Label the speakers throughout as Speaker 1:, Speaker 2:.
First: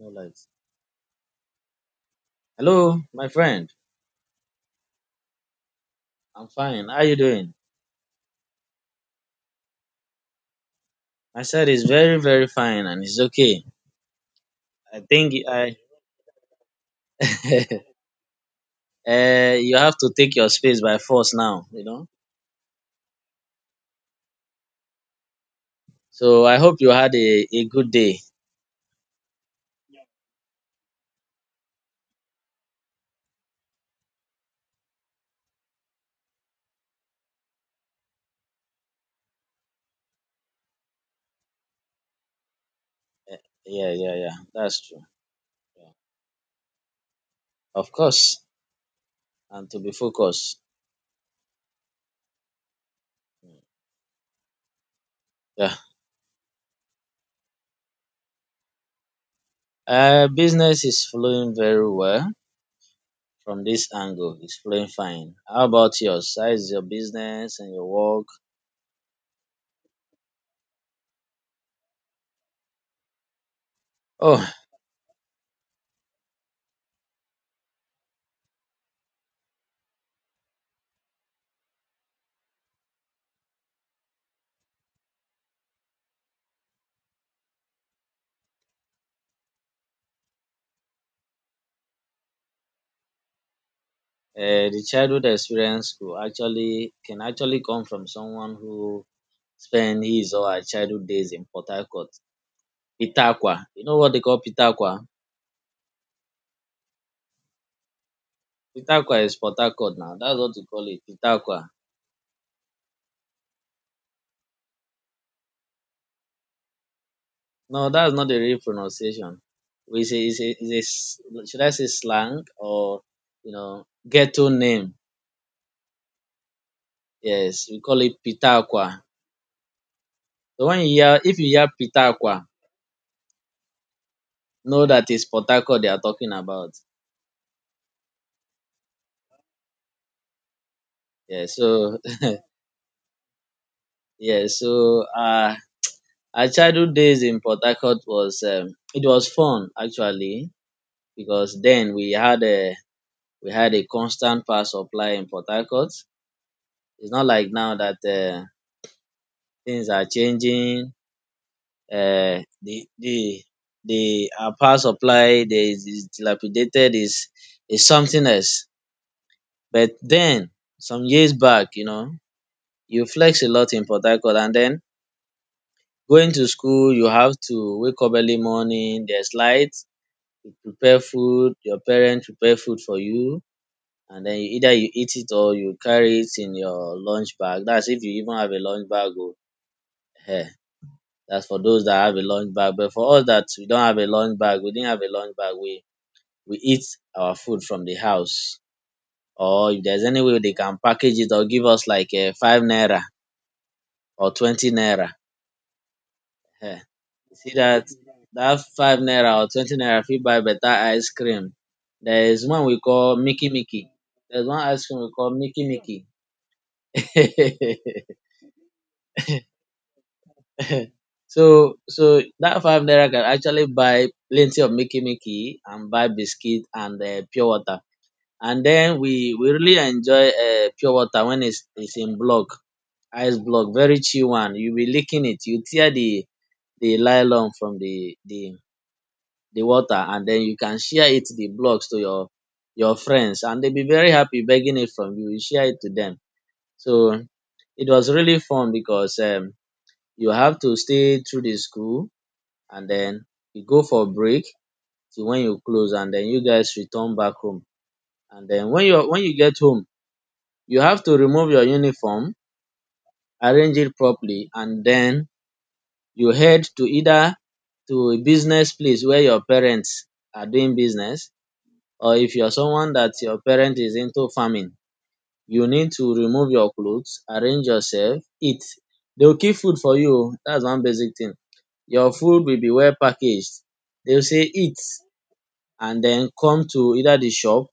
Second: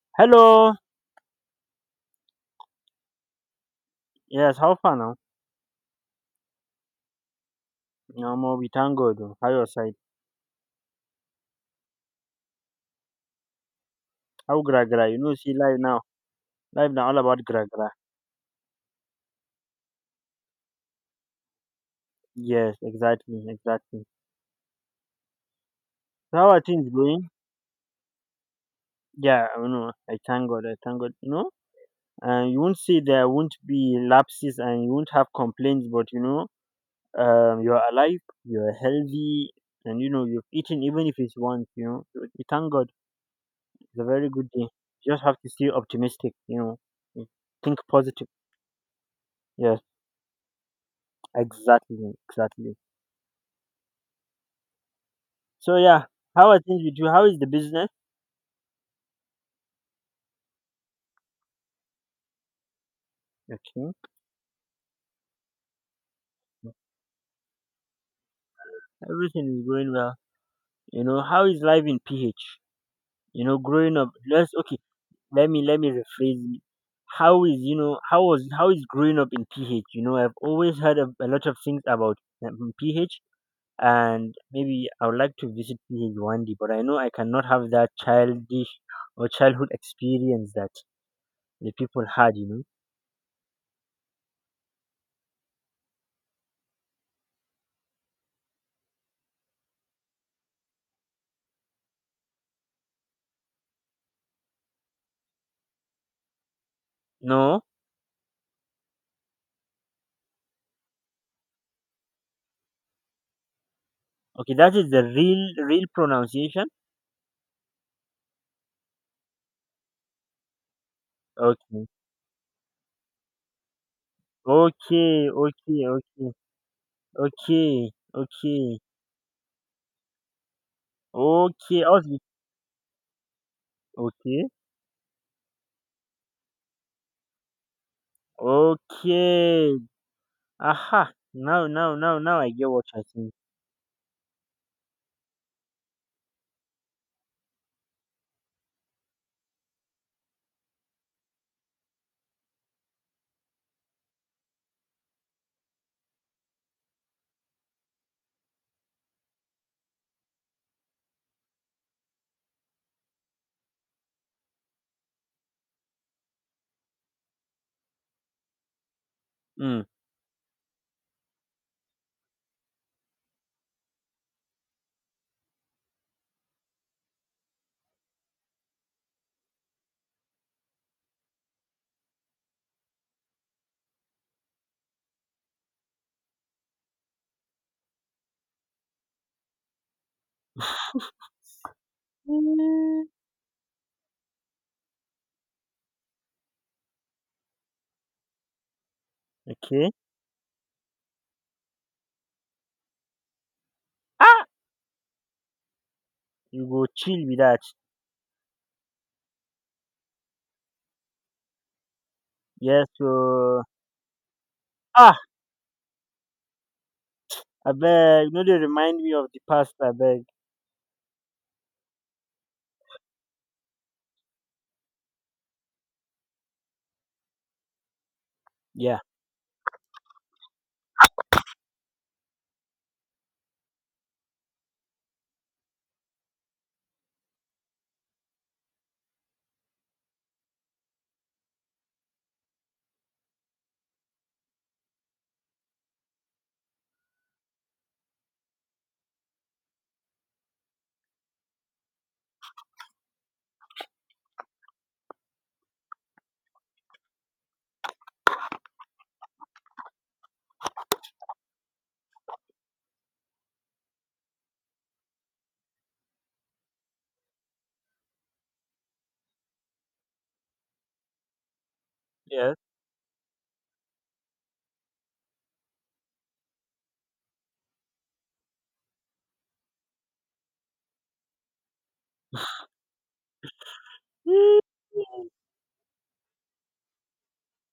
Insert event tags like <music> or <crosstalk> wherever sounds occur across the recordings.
Speaker 1: No light.
Speaker 2: Hello.
Speaker 1: Hello, my friend.
Speaker 2: Yes, how far now?
Speaker 1: I'm fine. How you doing?
Speaker 2: No more, we thank God. Oh. How your side?
Speaker 1: My side is very, very fine and it's okay.
Speaker 2: How gra
Speaker 1: I
Speaker 2: gra? You know,
Speaker 1: think
Speaker 2: see
Speaker 1: I
Speaker 2: live now. Live now all about gra gra.
Speaker 1: <laughs> you have to take your space by force now, you know.
Speaker 2: Yes, exactly, exactly. So
Speaker 1: So
Speaker 2: how
Speaker 1: I
Speaker 2: are
Speaker 1: hope
Speaker 2: things
Speaker 1: you had
Speaker 2: going?
Speaker 1: a good day.
Speaker 2: Yeah, I know. I thank God. I thank God. You know, you won't say there won't be lapses and you won't have complaints, but you know, you're alive, you're healthy, and you know you've eaten even if it's once. You know, so we thank God.
Speaker 1: Yeah,
Speaker 2: It's a
Speaker 1: yeah,
Speaker 2: very
Speaker 1: yeah.
Speaker 2: good day.
Speaker 1: That's true.
Speaker 2: You just have to stay
Speaker 1: Yeah.
Speaker 2: optimistic. You know, think
Speaker 1: Of
Speaker 2: positive.
Speaker 1: course. And
Speaker 2: Yes,
Speaker 1: to be focused.
Speaker 2: exactly, exactly. So
Speaker 1: Yeah.
Speaker 2: yeah, how are things with you? How is the business?
Speaker 1: Business is flowing very well from
Speaker 2: Okay.
Speaker 1: this angle. It's flowing fine. How about yours? How is your business and your work?
Speaker 2: Everything is going well. You know, how is life in PH? You know, growing up.
Speaker 1: Oh,
Speaker 2: Let's okay. Let me rephrase it. How is growing up in PH? You know, I've always heard a lot of things about PH, and maybe I would like to visit PH one day, but I know I cannot have that childish or childhood experience that the people had. You
Speaker 1: um the childhood experience could actually can actually come from someone who spend his or her childhood days in Port Harcourt. Peter. You know what they call Peter Aqua?
Speaker 2: know, no.
Speaker 1: Is Port Harcourt now. That's what we call it, Peter.
Speaker 2: Okay, that is the real real pronunciation.
Speaker 1: No, that's not the real pronunciation. We say is a, it's a should I say
Speaker 2: Okay.
Speaker 1: slang or you know ghetto name?
Speaker 2: Okay, okay, okay,
Speaker 1: Yes, we
Speaker 2: okay,
Speaker 1: call it Peter.
Speaker 2: okay,
Speaker 1: So when you hear if you hear
Speaker 2: okay. I was
Speaker 1: Peter,
Speaker 2: be- okay,
Speaker 1: know that it's Port Harcourt they are talking about.
Speaker 2: okay. Aha!
Speaker 1: Yeah,
Speaker 2: Now, now,
Speaker 1: so
Speaker 2: now, now I get what you're saying.
Speaker 1: <laughs> yeah, so our childhood days in Port Harcourt was it was fun actually because then we had a constant power supply in Port Harcourt. It's not like now that things are changing. The the our power supply there is dilapidated, is something else.
Speaker 2: Mm.
Speaker 1: But then some years back, you know, you flex a lot in Port Harcourt, and then going to school you have to wake up early morning, there's light, you prepare food, your parent prepare food for you, and den either you eat it or you carry it in your lunch bag. That's if you even have a lunch bag oh. Ehen, dats for those that have a lunch bag, but for
Speaker 2: Mm,
Speaker 1: us that we didn't have a lunch bag, we eat our food from the house, or if
Speaker 2: okay.
Speaker 1: there's any way dey can package it or give us like a five naira or
Speaker 2: Ah,
Speaker 1: 20 naira.
Speaker 2: you
Speaker 1: Eh,
Speaker 2: go chill
Speaker 1: you
Speaker 2: with
Speaker 1: see
Speaker 2: that.
Speaker 1: that five naira or 20 naira fit buy better ice cream. There is one we
Speaker 2: Yes.
Speaker 1: call Mickey
Speaker 2: So
Speaker 1: Mickey. There's one ice cream we
Speaker 2: ah,
Speaker 1: call Mickey Mickey.
Speaker 2: I beg. No, they remind me of the past. I beg.
Speaker 1: <laughs> So that five naira can actually buy plenty of Mickey Mickey and buy biscuit and pure water. And then
Speaker 2: Yeah.
Speaker 1: we really enjoy pure water when it's in block, ice block, very chill one. You be licking it, you tear the nylon from the water, and then you can share it the blocks to your friends, and they'll be very happy begging it from you. You share it to them. So it was really fun because you have to stay through the school and then you go for break till when you close, and then you guys return back home. And then when you get home, you have to remove your uniform, arrange it properly, and then you head to either to a business place where your parents are doing business, or if you are
Speaker 2: Yes.
Speaker 1: someone that your parent is into farming, you need to remove your clothes, arrange yourself, eat. They will keep food for you o. That's one basic thing. Your food will be well packaged. They will say
Speaker 2: Mm.
Speaker 1: eat and then come to either the shop,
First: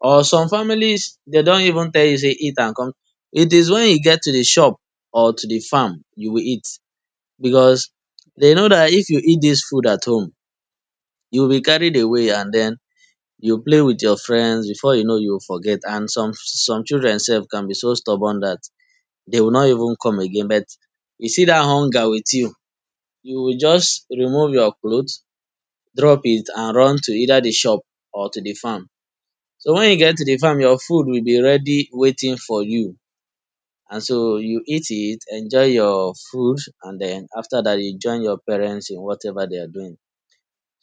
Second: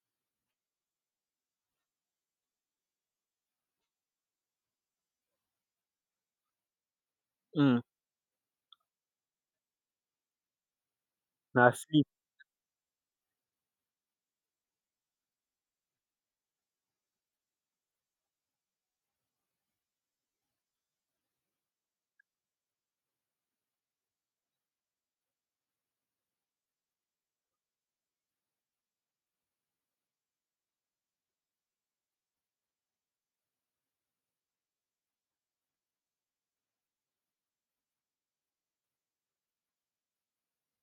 Speaker 1: or some families they don't even tell you say eat and come. It is when you get to the shop or to the farm you will eat,
Speaker 2: Mm.
Speaker 1: because they know that if you eat this food at home, you will be
Speaker 2: Now
Speaker 1: carried
Speaker 2: sleep.
Speaker 1: away and then. You play with your friends before you know you forget, and some children sef can be so stubborn that they will not even come again, but you see dat hunger with you, you will just remove your cloth, drop it and run to either the shop or to the farm. So when you get to the farm your food will be ready waiting for you, and so you eat it, enjoy your food, and then after that you join your parents in whatever they are doing.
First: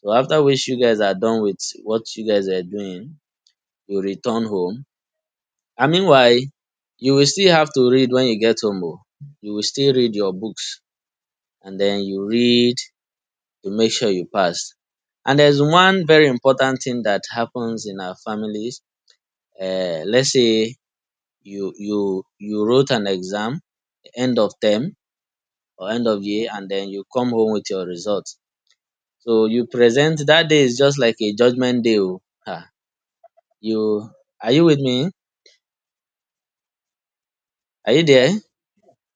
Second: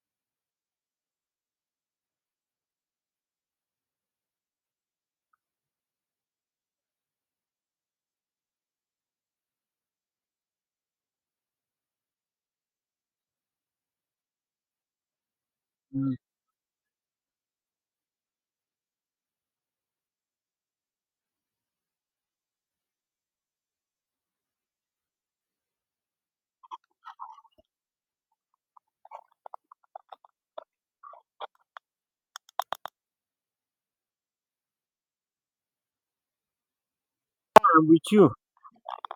Speaker 1: So after which you guys are done with what you guys are doing, you return home. And meanwhile, you will still have to read when you get home oh. You will still read your books, and then you read to make sure you pass. And there is one
Speaker 2: Mm.
Speaker 1: very important thing that happens in our families. Let's say you wrote an exam, end of term or end of year, and then you come home with your results. So you present that day is just like a judgement day oh. um you Are you with me?
Speaker 2: I'm
Speaker 1: Are you
Speaker 2: with
Speaker 1: there?
Speaker 2: you.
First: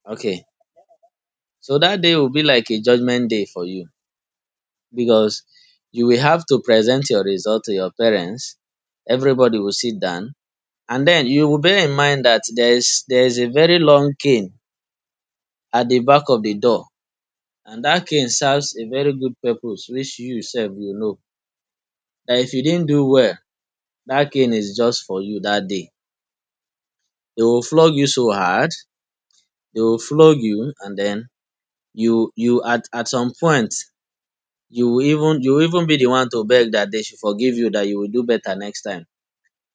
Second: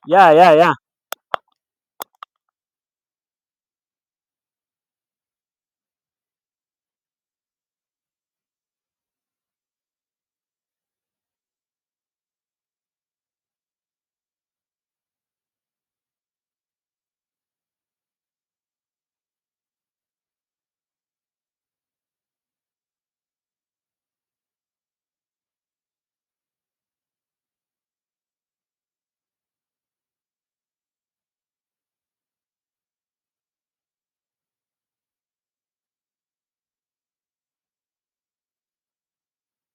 Speaker 2: Yeah,
Speaker 1: Okay.
Speaker 2: yeah, yeah,
Speaker 1: So that day will be like a judgement day for you, because you will have to present your result to your parents. Everybody will sit down. And then you will bear in mind that there is a very long cane at the back of the door. And that cane serves a very good purpose, which you yourself you know. That if you didn't do well, that cane is just for you that day. They will flog you so hard, they will flog you, and then you at some point you will even be the one to beg that they should forgive you, that you will do better next time.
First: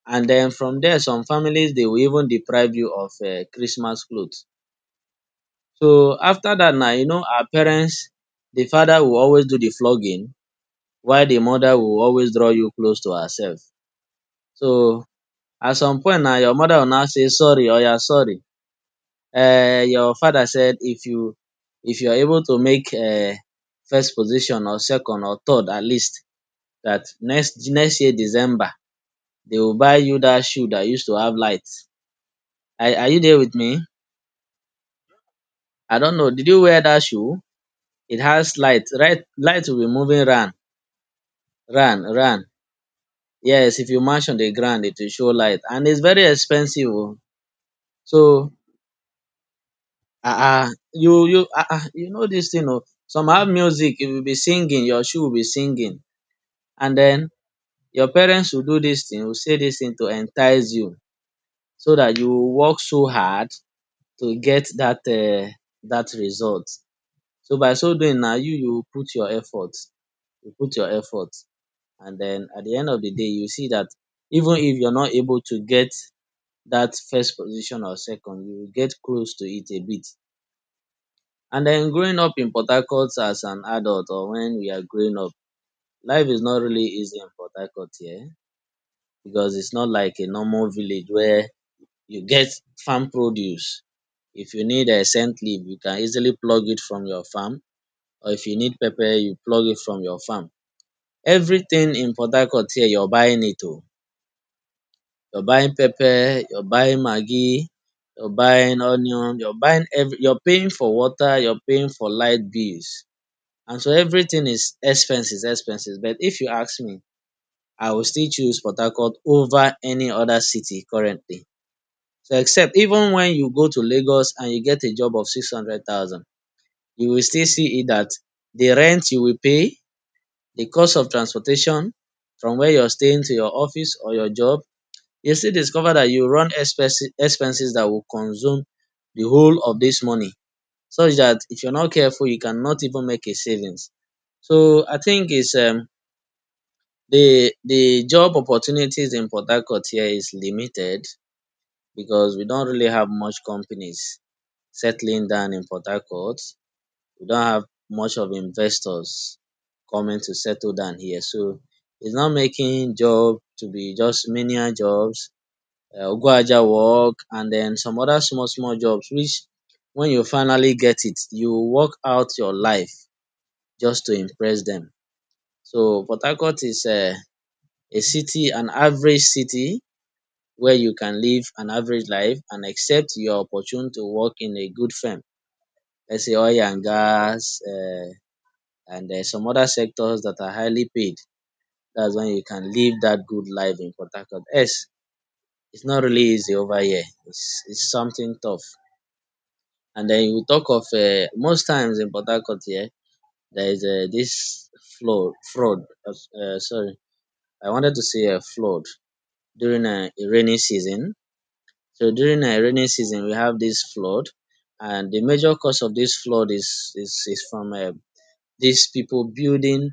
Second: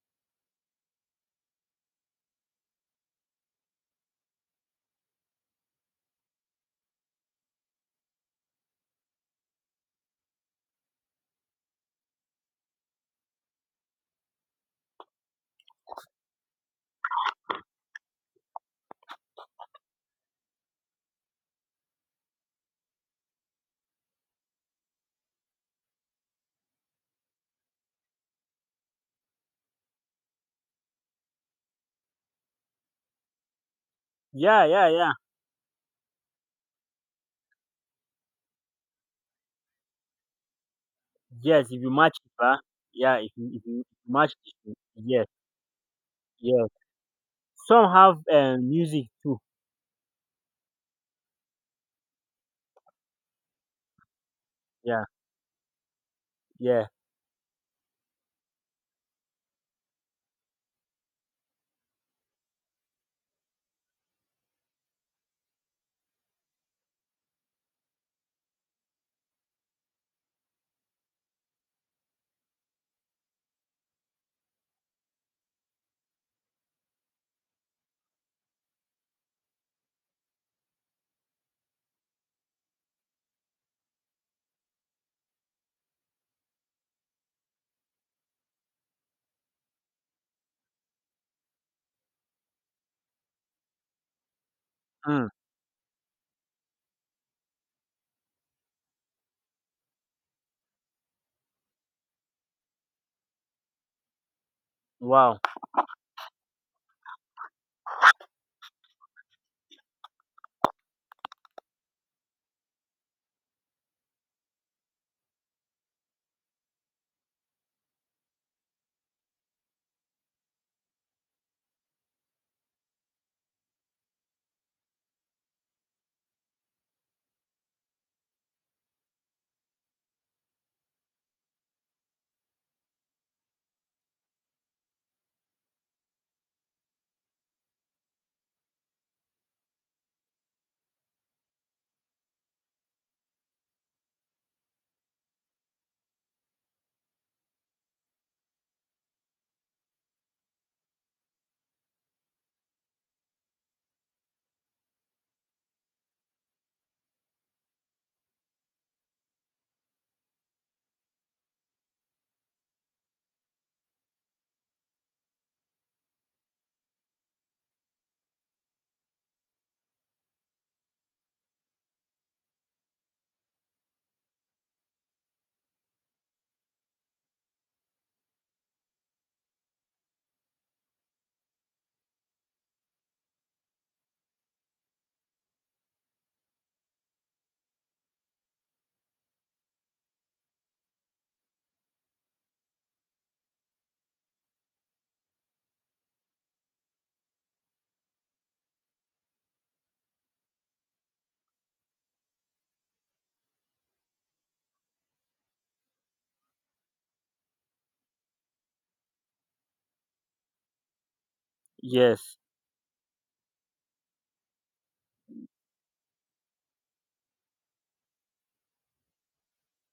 Speaker 1: And then from there some families they will even deprive you of Christmas clothes. So after that, now you know our parents. The father will always do the flogging, while the mother will always draw you close to herself. So at some point now your mother will now say sorry or oya sorry, your father said if you are able to make first position or second or third, at least that next next year December they will buy you that shoe that used to have lights. Are you there with me?
Speaker 2: yeah, yeah, yeah.
Speaker 1: I don't know. Did you wear that shoe? It has light. Right, light will be moving round,
Speaker 2: Yes, if you
Speaker 1: round,
Speaker 2: match it,
Speaker 1: round.
Speaker 2: ah. Yeah, if you, if you
Speaker 1: Yes,
Speaker 2: if
Speaker 1: if you
Speaker 2: you
Speaker 1: match
Speaker 2: match
Speaker 1: on the
Speaker 2: it,
Speaker 1: ground, it will
Speaker 2: Yeah.
Speaker 1: show light, and it's very
Speaker 2: Yeah.
Speaker 1: expensive. Oh.
Speaker 2: Some have
Speaker 1: So,
Speaker 2: music too.
Speaker 1: ah, you, you, ah, ah, you know this thing. Oh, some have music. You will be singing. Your
Speaker 2: Yeah.
Speaker 1: shoe will be singing,
Speaker 2: Yeah.
Speaker 1: and then your parents will do this thing. Will say this thing to entice you, so that you will work so hard to get that that result. So by so doing, now you put your effort. You put your effort. And then at the end of the day, you see that even if you're not able to get that first position or second, you will get close to it a bit. And then growing up in Port Harcourt as an adult or when we are growing up, life is not really easy in Port Harcourt here, because it's not like a normal village where you get farm produce. If you need a
Speaker 2: Mm.
Speaker 1: scent leaf, you can easily plug it from your farm. Or if you need pepper, you plug it from your farm. Everything in Port Harcourt here, you're buying it o.
Speaker 2: Wow.
Speaker 1: You're buying pepper, you're buying maggi, you're buying onion, you're buying every, you're paying for water, you're paying for light bills, and so everything is expenses expenses, but if you ask me I will still choose Port Harcourt over any other city currently. So except even when you go to Lagos and you get a job of 600,000, you will still see it that the rent you will pay, the cost of transportation from where you're staying to your office or your job, you still discover that you run expenses expenses that will consume the whole of this money, such that if you're not careful you cannot even make a savings. So I think it's the job opportunities in Port Harcourt here is limited, because we don't really have much companies settling down in Port Harcourt. We don't have much of investors coming to settle down here. So it's not making job to be just menial jobs, Ogbuaja work and then some other small small jobs, which when you finally get it you work out your life just to impress them. So Port Harcourt is a city, an average city where you can live an average life and accept your opportunity to work in a good firm, let's say oil and gas and some other sectors that are highly paid. That's when you can live that good life in Port Harcourt. Yes, it's not really easy over here. It's something tough. And then we talk of most times in Port Harcourt here there is dis flood fraud sorry I wanted to say a flood during a rainy season. So
Speaker 2: Yes.
Speaker 1: during a rainy season we have this flood, and the major cause of this flood is from dis pipu building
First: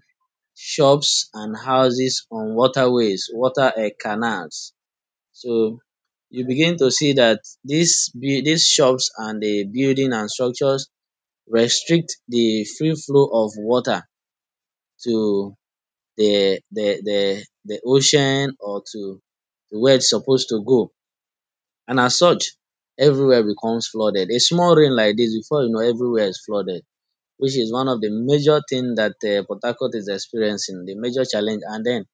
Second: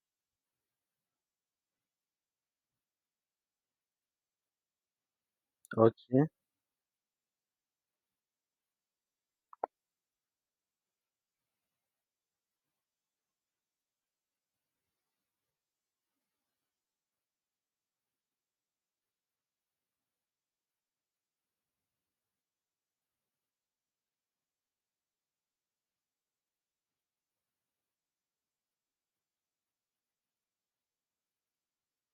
Speaker 1: shops and houses on waterways, water canals. So
Speaker 2: Okay.
Speaker 1: you begin to see dat dis these shops and the building and structures restrict the free flow of water to the ocean, or to where it's supposed to go. And as such, everywhere becomes flooded. A small rain like this, before you know everywhere is flooded, which is one of the major things that Port Harcourt is experiencing, the major challenge. And then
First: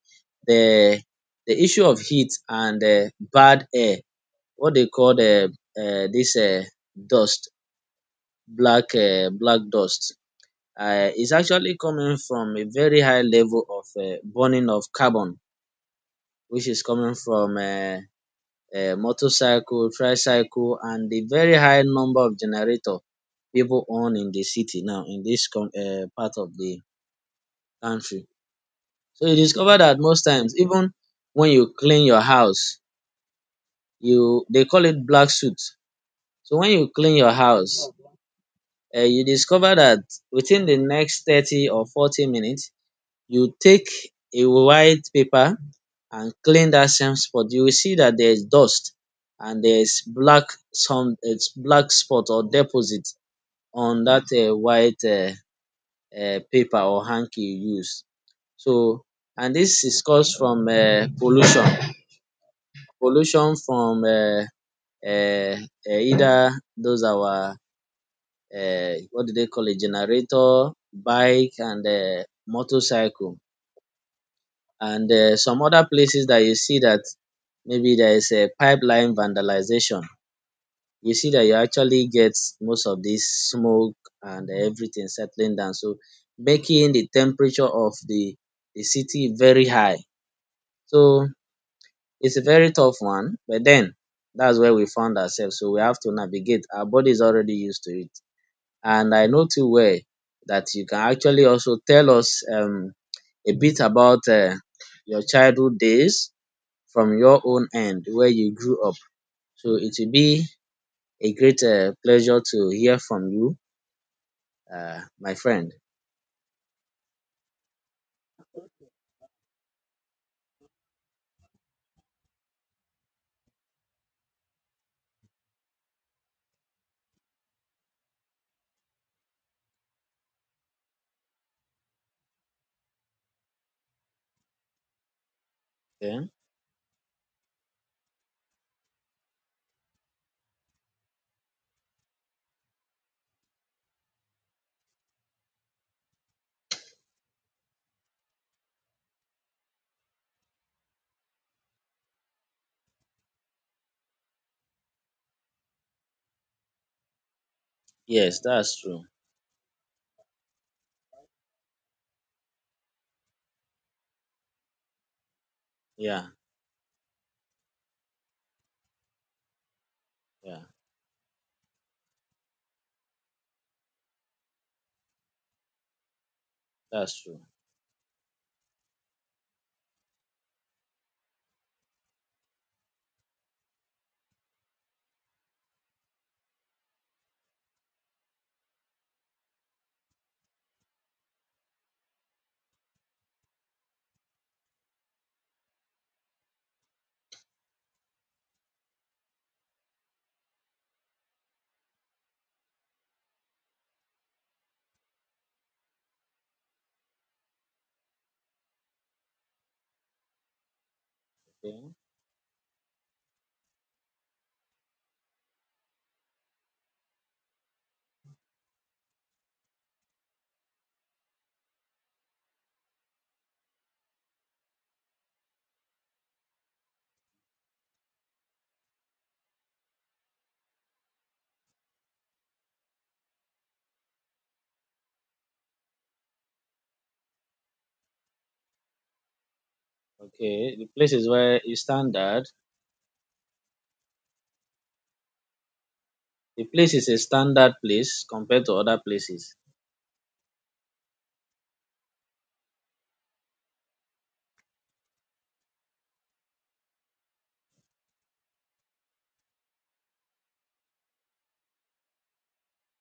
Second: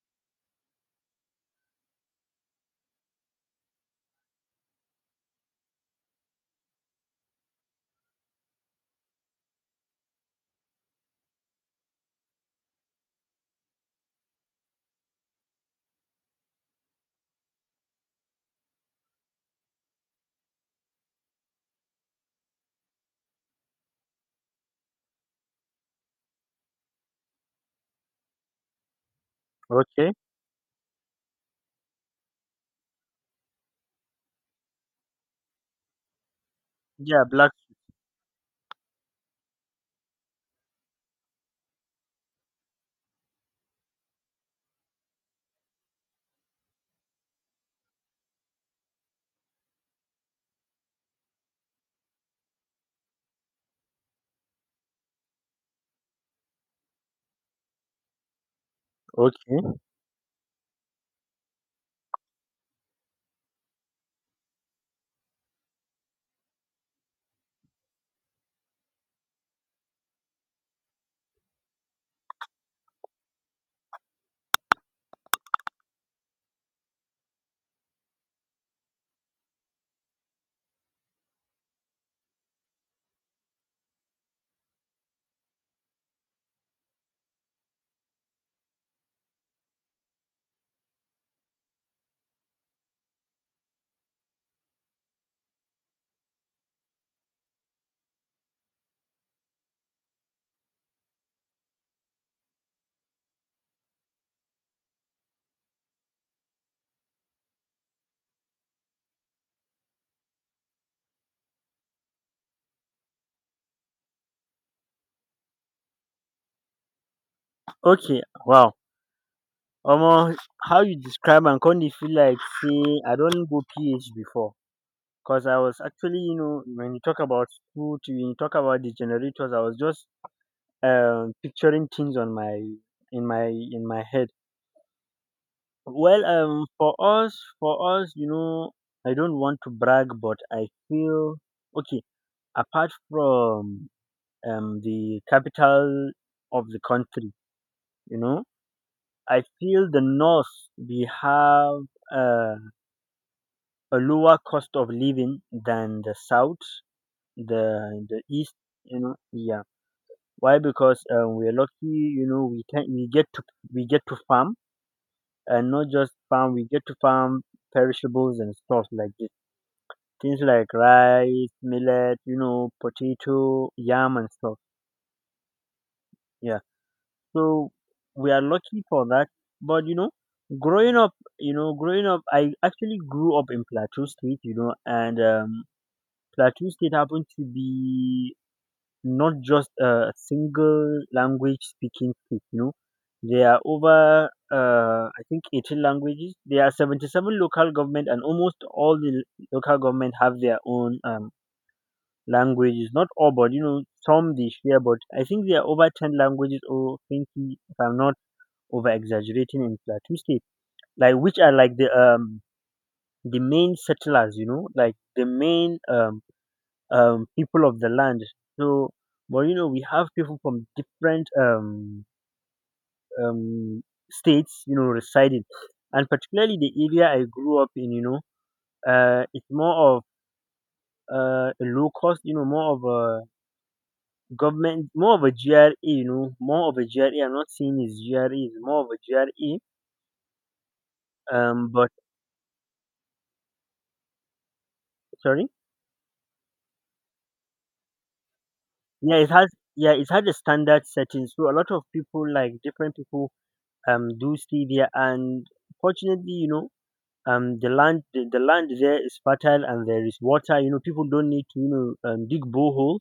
Speaker 1: the the issue of heat and bad air, what they call the dis dust, black black dust is actually coming from a very high level of burning of carbon, which is coming from motorcycle, tricycle, and the very high number of generator people own in the city now in this part of the country. So you discover that
Speaker 2: Okay.
Speaker 1: most times, even when you clean your house, you they call it black soot. So when you clean
Speaker 2: Yeah.
Speaker 1: your
Speaker 2: Black.
Speaker 1: house, you discover that within the next 30 or 40 minutes, you take a white paper and clean that same spot, you will see that there is dust and there is black, some it's black spot or deposit on that white paper or hanky you use. So and
Speaker 2: Okay.
Speaker 1: this is caused from pollution, pollution from either those our what do they call it, generator, bike and motorcycle and some other places that you see that maybe there is a pipeline vandalization. You see that you actually get most of this smoke and everything settling down, so making the temperature of the city very high. So it's a very tough one, but then that's where we found ourselves. So we have to navigate. Our body is already used to it. And I know too well that you can actually also tell us a bit about your childhood days from your own end, where you grew up. So it will be a great pleasure to hear from you my friend.
Speaker 2: Okay. Wow. Almost how you describe and kind of feel like say I don't go PH before. Cause I was actually, you know, when you talk about food, when you talk about the generators, I was just picturing things on my in my in my head. Well,
Speaker 1: Okay.
Speaker 2: for us, you know, I don't want to brag, but I feel okay, apart from the capital of the country, you know, I feel the north we have uh, a lower cost of living than the south, the
Speaker 1: Yes,
Speaker 2: east,
Speaker 1: that's
Speaker 2: you
Speaker 1: true.
Speaker 2: know. Yeah, why? Because we're lucky, you know. We get to farm, and not just
Speaker 1: Yeah,
Speaker 2: farm. We get to farm perishables and stuff like this. Things
Speaker 1: yeah,
Speaker 2: like rice, millet, you know, potato, yam, and stuff. Yeah.
Speaker 1: that's true.
Speaker 2: So we are lucky for that. But you know, growing up, growing up, I actually grew up in Plateau State, you know, and Plateau State happened to be not just a single language speaking state, you know. There are over, I think, 18 languages. There are 77 local government, and almost all the local government have their own languages. Not all, but you know, some they share. But I think there are over 10 languages or 20, if I'm not over exaggerating in Plateau State, like which are like the
Speaker 1: Okay.
Speaker 2: um the main settlers, you know, like the main people of the land. So but you know we have people from different um states, you know, residing, and particularly the area I grew up in, you know, it's more of a low cost, you know, more of a government, more of a GRA, you know, more of a GRA. I'm not saying it's GRA, it's more of a GRA.
Speaker 1: Okay. The place is where
Speaker 2: Um,
Speaker 1: it's
Speaker 2: but
Speaker 1: standard.
Speaker 2: sorry.
Speaker 1: The place is a standard place compared to other
Speaker 2: yeah it has
Speaker 1: places.
Speaker 2: yeah, it has a standard setting, so a lot of people, like different people, do stevia. And fortunately, you know, the land there is fertile, and there is water. You know, people don't need to, you know, dig borehole,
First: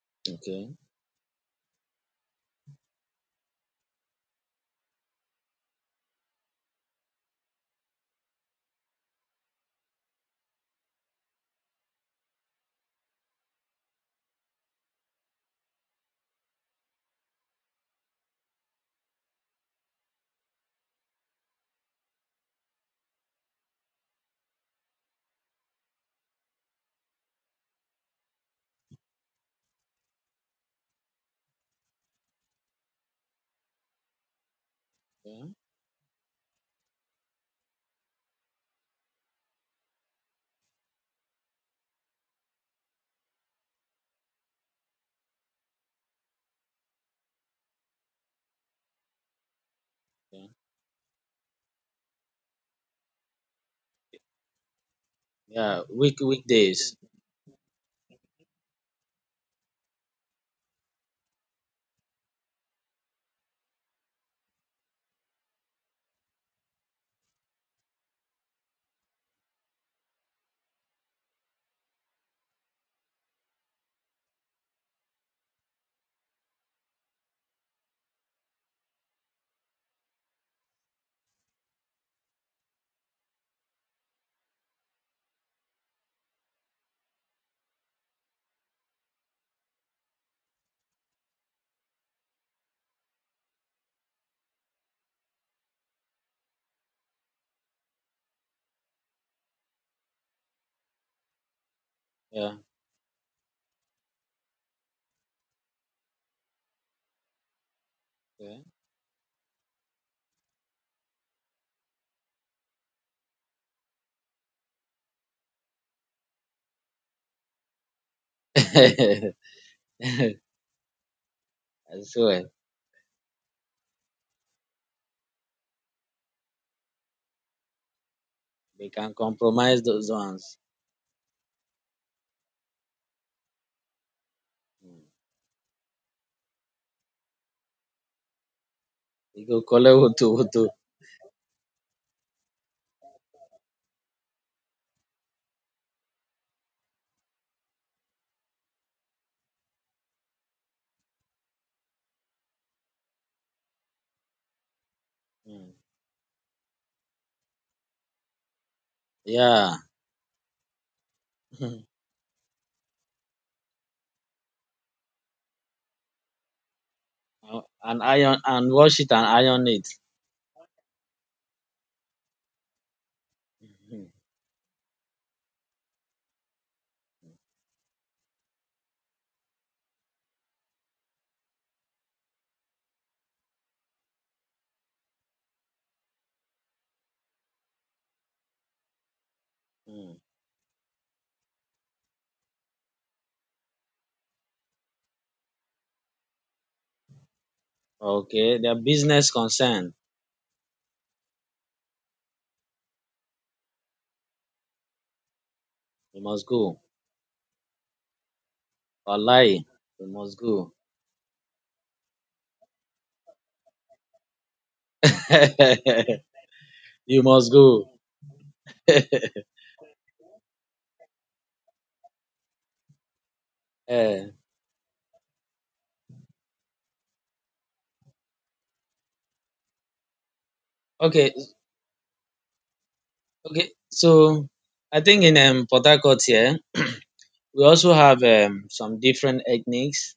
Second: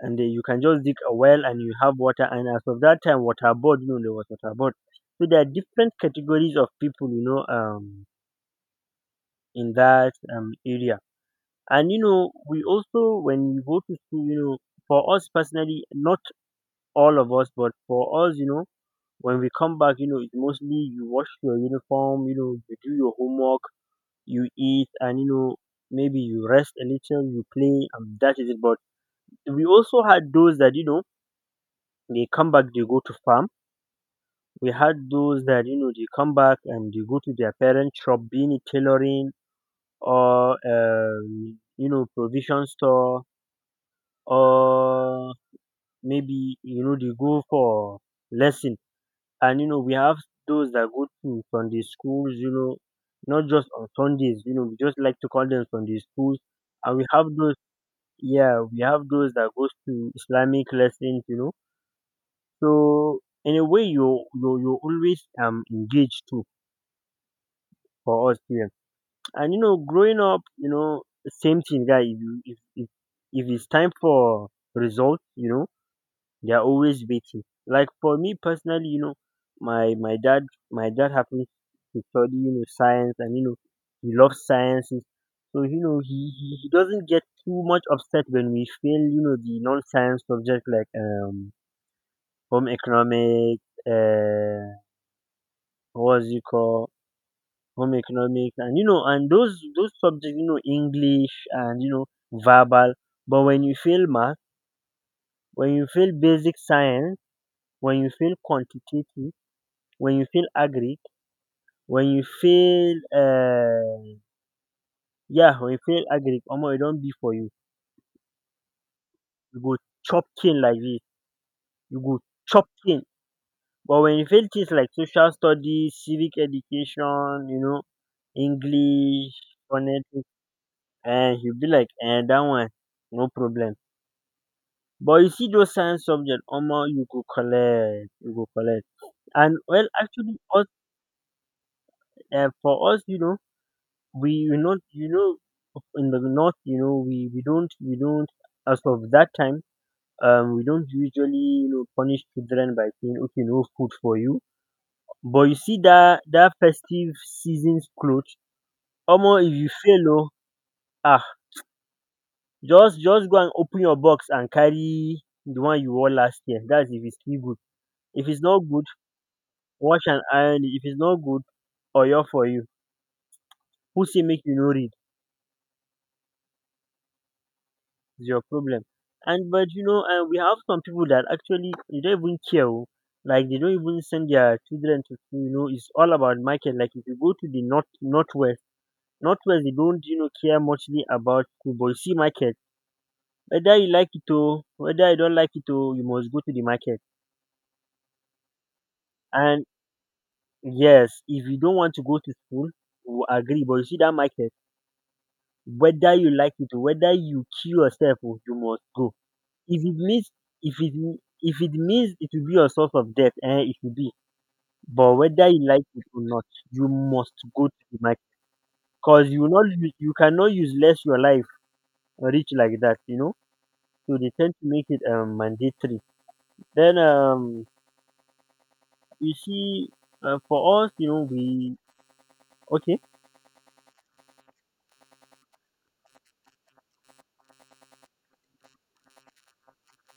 Speaker 2: and then you can
Speaker 1: Okay.
Speaker 2: just dig a well and you have water. And as of that time water board, you know, there was water board, so there are different categories of people, you know, in that area. And you know we also when you go to school, you know, for us personally, not all of us. But for us, you know, when we come back, you know, it's mostly you wash your uniform, you know, you do your homework, you eat, and you know, maybe you rest a little, you play, and that is it. But we also had those that you know they come back, they go to farm. We had those
Speaker 1: Yeah.
Speaker 2: that you know they come back and they go to their parents' shop, being it tailoring or you know provision store, or maybe you know they go for lesson. And you know we have
Speaker 1: Yeah.
Speaker 2: those that go to Sunday schools, you know, not just on Sundays, you know. We just like to call them
Speaker 1: Yeah.
Speaker 2: Sunday
Speaker 1: Week
Speaker 2: schools. And
Speaker 1: weekdays.
Speaker 2: we have those, yeah, we have those that goes to Islamic lessons, you know. So in a way you always engaged too for us here. And you know, growing up, you know, same thing guy, if it's time for results, you know, they're always waiting. Like for me personally, you know, my my dad my dad happens to study, you know, science, and you know, he loves sciences. So, you know, he doesn't get too much upset when we fail, you know, the non science subject, like home economics, what was it called? Home economics, and you know, and those subjects, you know, English, and you know,
Speaker 1: Yeah.
Speaker 2: verbal. But when you fail math, when you fail basic science, when you fail
Speaker 1: Okay.
Speaker 2: quantitative, when you feel agric, when you feel yeah when you feel agric omo it don't be for you.
Speaker 1: <laughs>
Speaker 2: You go chop cane like this. You
Speaker 1: I
Speaker 2: go
Speaker 1: swear.
Speaker 2: chop cane. But when you feel things like social studies, civic education, you know,
Speaker 1: They can
Speaker 2: English,
Speaker 1: compromise those
Speaker 2: phonetics,
Speaker 1: ones.
Speaker 2: and you be like, and that one, no problem.
Speaker 1: Mm.
Speaker 2: But you see those science subject, omo, you go collect, you go collect.
Speaker 1: You go
Speaker 2: And
Speaker 1: call
Speaker 2: well,
Speaker 1: wutu
Speaker 2: actually,
Speaker 1: wutu.
Speaker 2: us for us, you know, we you not you know, in the north, you know, we don't, as of that time, we don't usually, you know, punish children by saying, okay, no food for you. But you
Speaker 1: Mm.
Speaker 2: see that that festive season's clothes, omo, if you
Speaker 1: Yeah.
Speaker 2: fail, oh, ah
Speaker 1: <laughs>
Speaker 2: just go and open your box and carry the one you wore last year. That's if it's still good.
Speaker 1: And
Speaker 2: If
Speaker 1: iron
Speaker 2: it's not
Speaker 1: and
Speaker 2: good,
Speaker 1: wash it and iron it.
Speaker 2: wash and iron it. If it's not good, oyo for you. Who
Speaker 1: Mhm.
Speaker 2: say make you no read? Is your problem. And but you know, we have some people that actually they don't even care. Oh. Like they don't even send their children to school. You know, it's all about market. Like if you go to the northwest, they don't
Speaker 1: Mm.
Speaker 2: you know care muchly about school, but you see market. Whether you like it or whether you don't like it, or you must go to the market.
Speaker 1: Okay. Their business
Speaker 2: And
Speaker 1: concern.
Speaker 2: yes, if you don't want to go to school, we agree. But you see that market, whether
Speaker 1: You
Speaker 2: you
Speaker 1: must
Speaker 2: like it or
Speaker 1: go.
Speaker 2: whether you kill yourself, oh, you must go.
Speaker 1: Wallahi,
Speaker 2: If it
Speaker 1: you
Speaker 2: means
Speaker 1: must go.
Speaker 2: it will be your source of death, eh, it will be. But whether you like it or not, you
Speaker 1: <laughs> You
Speaker 2: must
Speaker 1: must
Speaker 2: go to
Speaker 1: go.
Speaker 2: the market
Speaker 1: <laughs>
Speaker 2: because you will not u- you cannot use less your life rich like that, you know. So they
Speaker 1: Eh,
Speaker 2: tend to make it mandatory. Then you see, for us, you know,
Speaker 1: okay,
Speaker 2: we okay.
Speaker 1: okay. So I think in Port Harcourt here, we also have some different ethnics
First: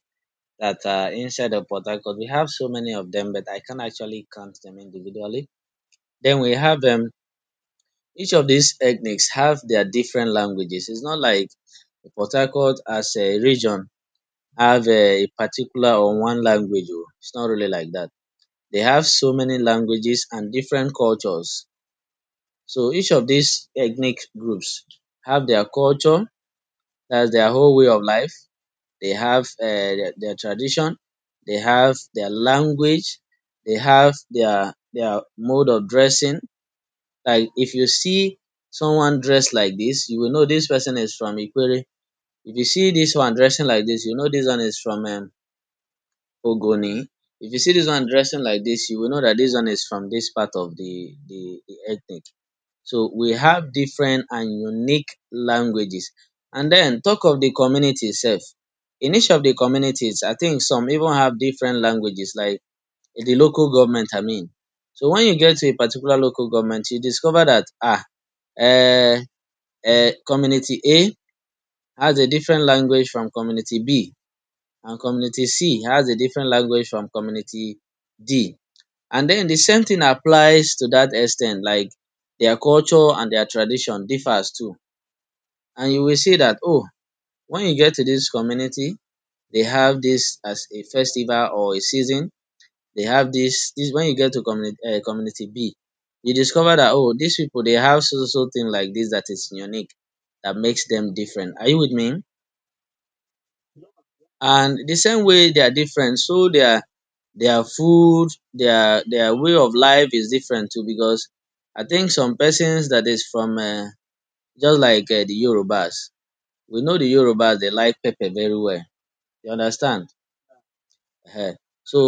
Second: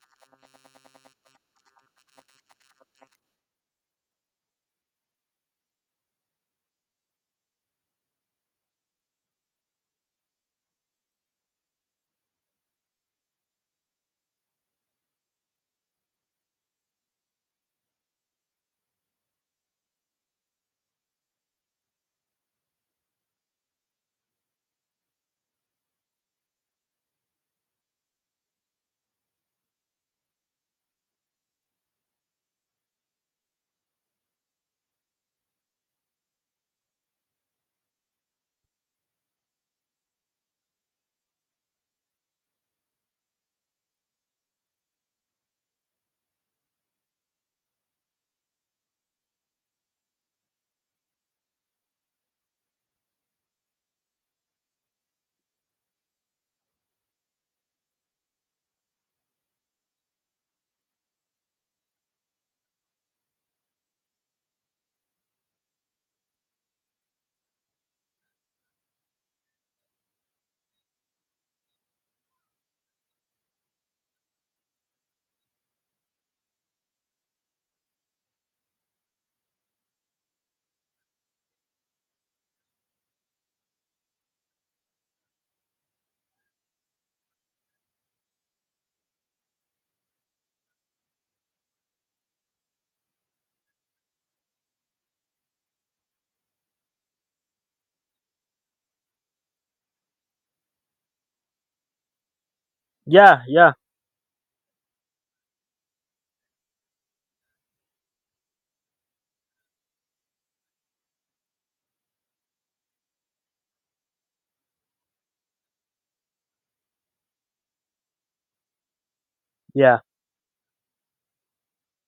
Speaker 1: that are inside of Port Harcourt. We have so many of them, but I can actually count them individually. Then we have each of these ethnics have their different languages. It's not like Port Harcourt as a region have eh, a particular or one language. Oh, it's not really like that. They have so many languages and different cultures. So each of these ethnic groups have their culture, that's their whole way of life. They have their tradition, they have their language, they have their mode of dressing. Like if you see someone dressed like this, you will know this person is from Ikwere. If you see this one dressing like this, you know this one is from Ogoni. If you see this one dressing like this, you will know that this one is from this part of the ethnic. So, we have different and unique languages. And then, talk of the community itself. In each of the communities, I think some even have different languages, like the local government I mean. So, when you get to a particular local government, you discover that ah, um community A has a different language from community B, and community C has a different language from community D. And then the same thing applies to that extent. Like, their culture and their tradition differs too. And you will see that oh, when you get to this community they have this as a festival or a season, they have this when you get to community community B, you discover that oh, these people they have so so so thing like this that is unique, that makes them different. Are you with me?
Speaker 2: Yeah, yeah,
Speaker 1: And the same way they are different, so their food, their way of life is different too, because I think some persons that is from just like the Yorubas. We know the Yorubas, they like pepper very well, you
Speaker 2: yeah.
Speaker 1: understand? um So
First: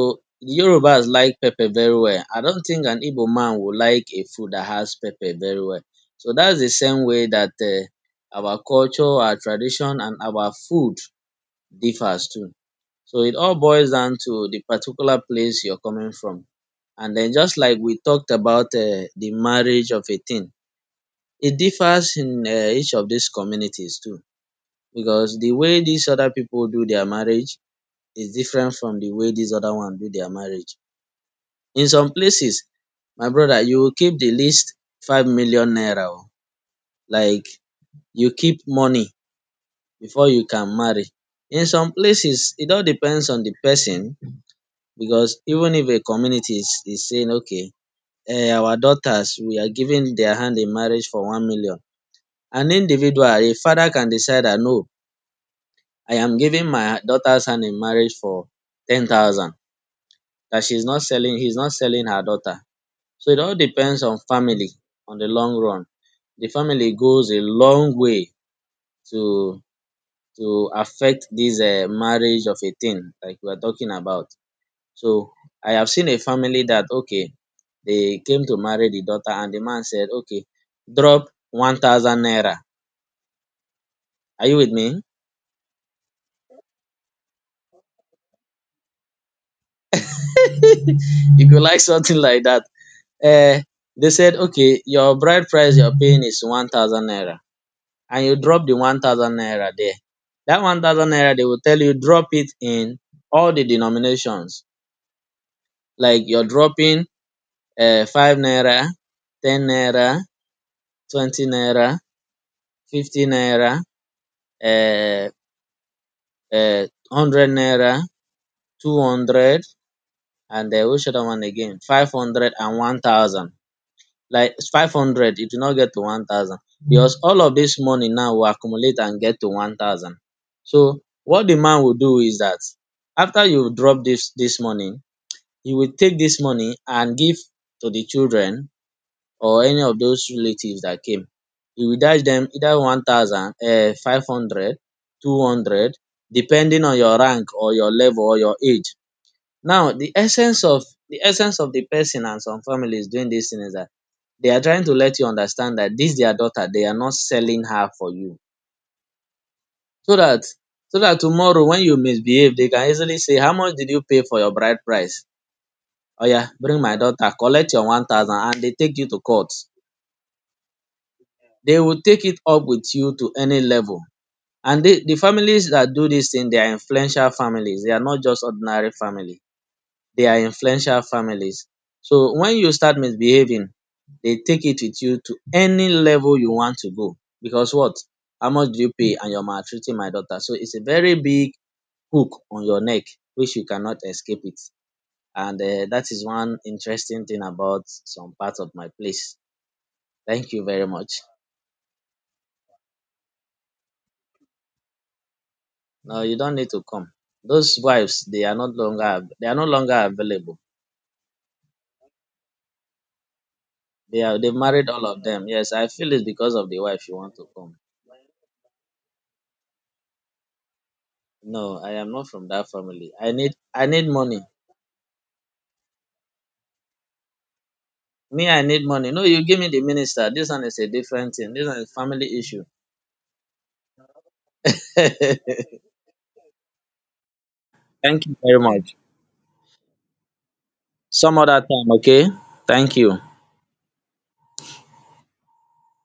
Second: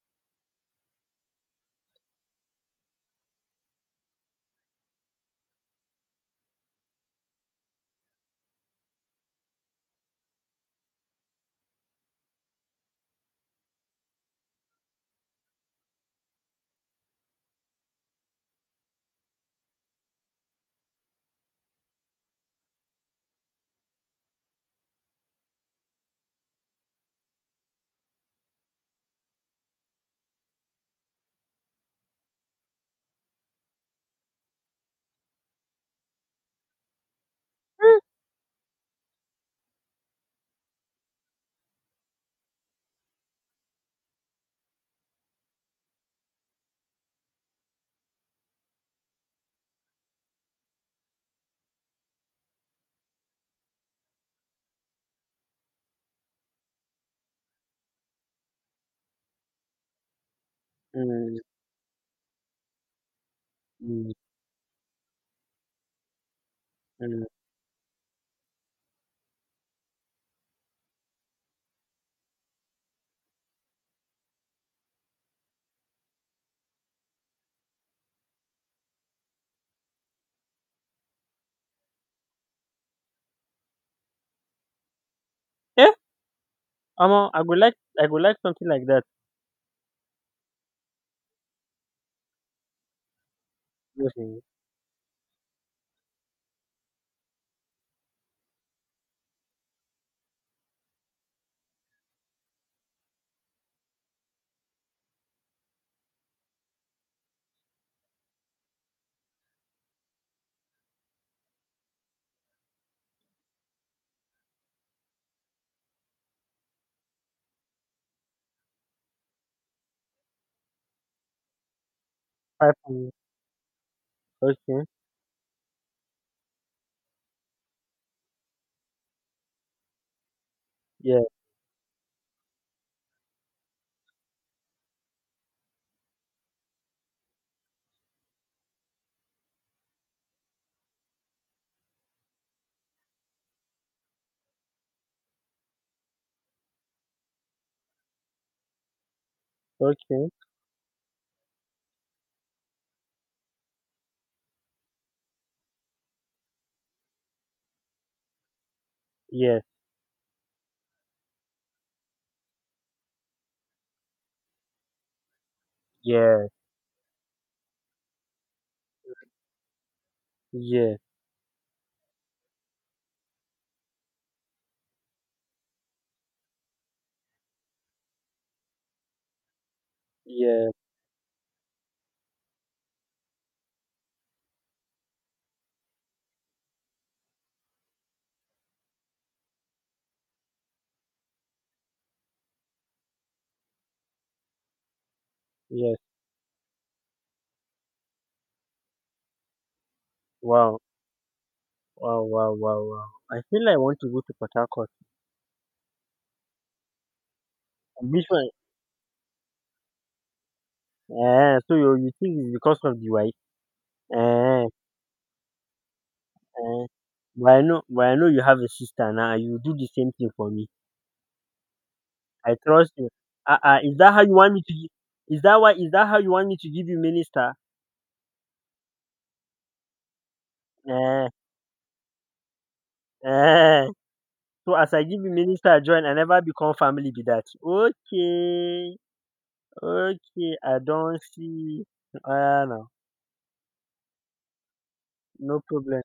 Speaker 1: the Yorubas like pepper very well. I don't think an Igbo man will like a food that has pepper very well. So that's the same way that our culture, our tradition and our food differs too. So it all boils down to the particular place you're coming from. And then just like we talked about the marriage of a thing, it differs in each of these communities too, because the way these other people do their marriage is different from the way these other one do their marriage. In some places my brother you will keep the least 5 million naira oo, like you keep money before you can marry. In some places it all depends on the person, because even if a community is saying okay, um our daughters, we are giving their hand in marriage for 1 million. An individual, a father can decide that no, I am giving my daughter's hand in marriage for 10,000, that she's not selling,
Speaker 2: Mm,
Speaker 1: he's not selling her daughter. So it all depends
Speaker 2: mm,
Speaker 1: on family, on the long run. The family
Speaker 2: mm.
Speaker 1: goes a long way to to affect this marriage of a thing like we are talking about. So I have seen a family that okay, they came to marry the daughter, and the man said, okay, drop 1,000 naira. Are you with me?
Speaker 2: Yeah, omo, I would like something like that.
Speaker 1: <laughs> You could like something like that. Eh, they said,
Speaker 2: Okay.
Speaker 1: okay, your bride price you're paying is 1,000 naira, and you drop the 1,000 naira there. That 1,000 naira, they will tell you, drop it in all the denominations. Like you're dropping 5 naira, 10 naira, 20 naira, 50 naira, uh, 100 naira, 200, and um, which other one again? Five hundred
Speaker 2: Five
Speaker 1: and one
Speaker 2: hundred.
Speaker 1: thousand. Like
Speaker 2: Okay.
Speaker 1: 500, it will not get to 1,000, because all of dis money now will accumulate and get to 1,000. So
Speaker 2: Yeah.
Speaker 1: what the man will do is dat after you drop dis money, you will take dis money and give to the children or any of those relatives dat came. You will dash dem either 1,000, um, 500, 200, depending on your rank or your level or your age. Now the
Speaker 2: Okay.
Speaker 1: essence of, the essence of the person and some families doing dis thing is dat they are trying to let you understand dat dis their daughter, they are not selling her for you.
Speaker 2: Yes.
Speaker 1: So dat, so dat tomorrow when you misbehave they can easily say, how much did you pay for your bride price? Oya,
Speaker 2: Yeah.
Speaker 1: bring my daughter, collect your 1,000, and dey take you to court.
Speaker 2: Yeah,
Speaker 1: They will take it up with you to any level. And they, the families dat do dis thing, they are influential families. They are not just ordinary family, they are
Speaker 2: yeah,
Speaker 1: influential families. So when you start misbehaving, they take it with you to any level you want to go. Because what? How much do you pay and you're maltreating my daughter? So it's a very big hook on your neck which you cannot escape it. And um,
Speaker 2: yes.
Speaker 1: that is one interesting thing about some part of my place. Thank you
Speaker 2: Wow,
Speaker 1: very much.
Speaker 2: wow, wow, wow, wow. I feel like I want to go to Port Harcourt.
Speaker 1: No, you don't need to come. Those wives,
Speaker 2: Which
Speaker 1: they
Speaker 2: one?
Speaker 1: are not longer av- they are no longer available.
Speaker 2: Eh, so you think it's because of the wife?
Speaker 1: They are they've
Speaker 2: Eh,
Speaker 1: married all of them. Yes, I feel it's because of the
Speaker 2: eh.
Speaker 1: wife you want to come.
Speaker 2: But I know you have a sister now. And you do the same thing for me.
Speaker 1: No, I am not from
Speaker 2: I
Speaker 1: that
Speaker 2: trust you.
Speaker 1: family.
Speaker 2: Uh, uh,
Speaker 1: I
Speaker 2: is
Speaker 1: need
Speaker 2: that how you
Speaker 1: money.
Speaker 2: want me to? Is that why? Is that how you want me to give you minister?
Speaker 1: Me, I need money. No, you give me the minister. This one is a
Speaker 2: Eh,
Speaker 1: different thing. This one is family issue.
Speaker 2: eh.
Speaker 1: <laughs>
Speaker 2: So as I give you
Speaker 1: Thank
Speaker 2: minister join, I never become family be that.
Speaker 1: you very
Speaker 2: Okay,
Speaker 1: much.
Speaker 2: okay. I don't
Speaker 1: Some other
Speaker 2: see.
Speaker 1: time, okay?
Speaker 2: Ah, no,
Speaker 1: Thank you.
Speaker 2: no problem.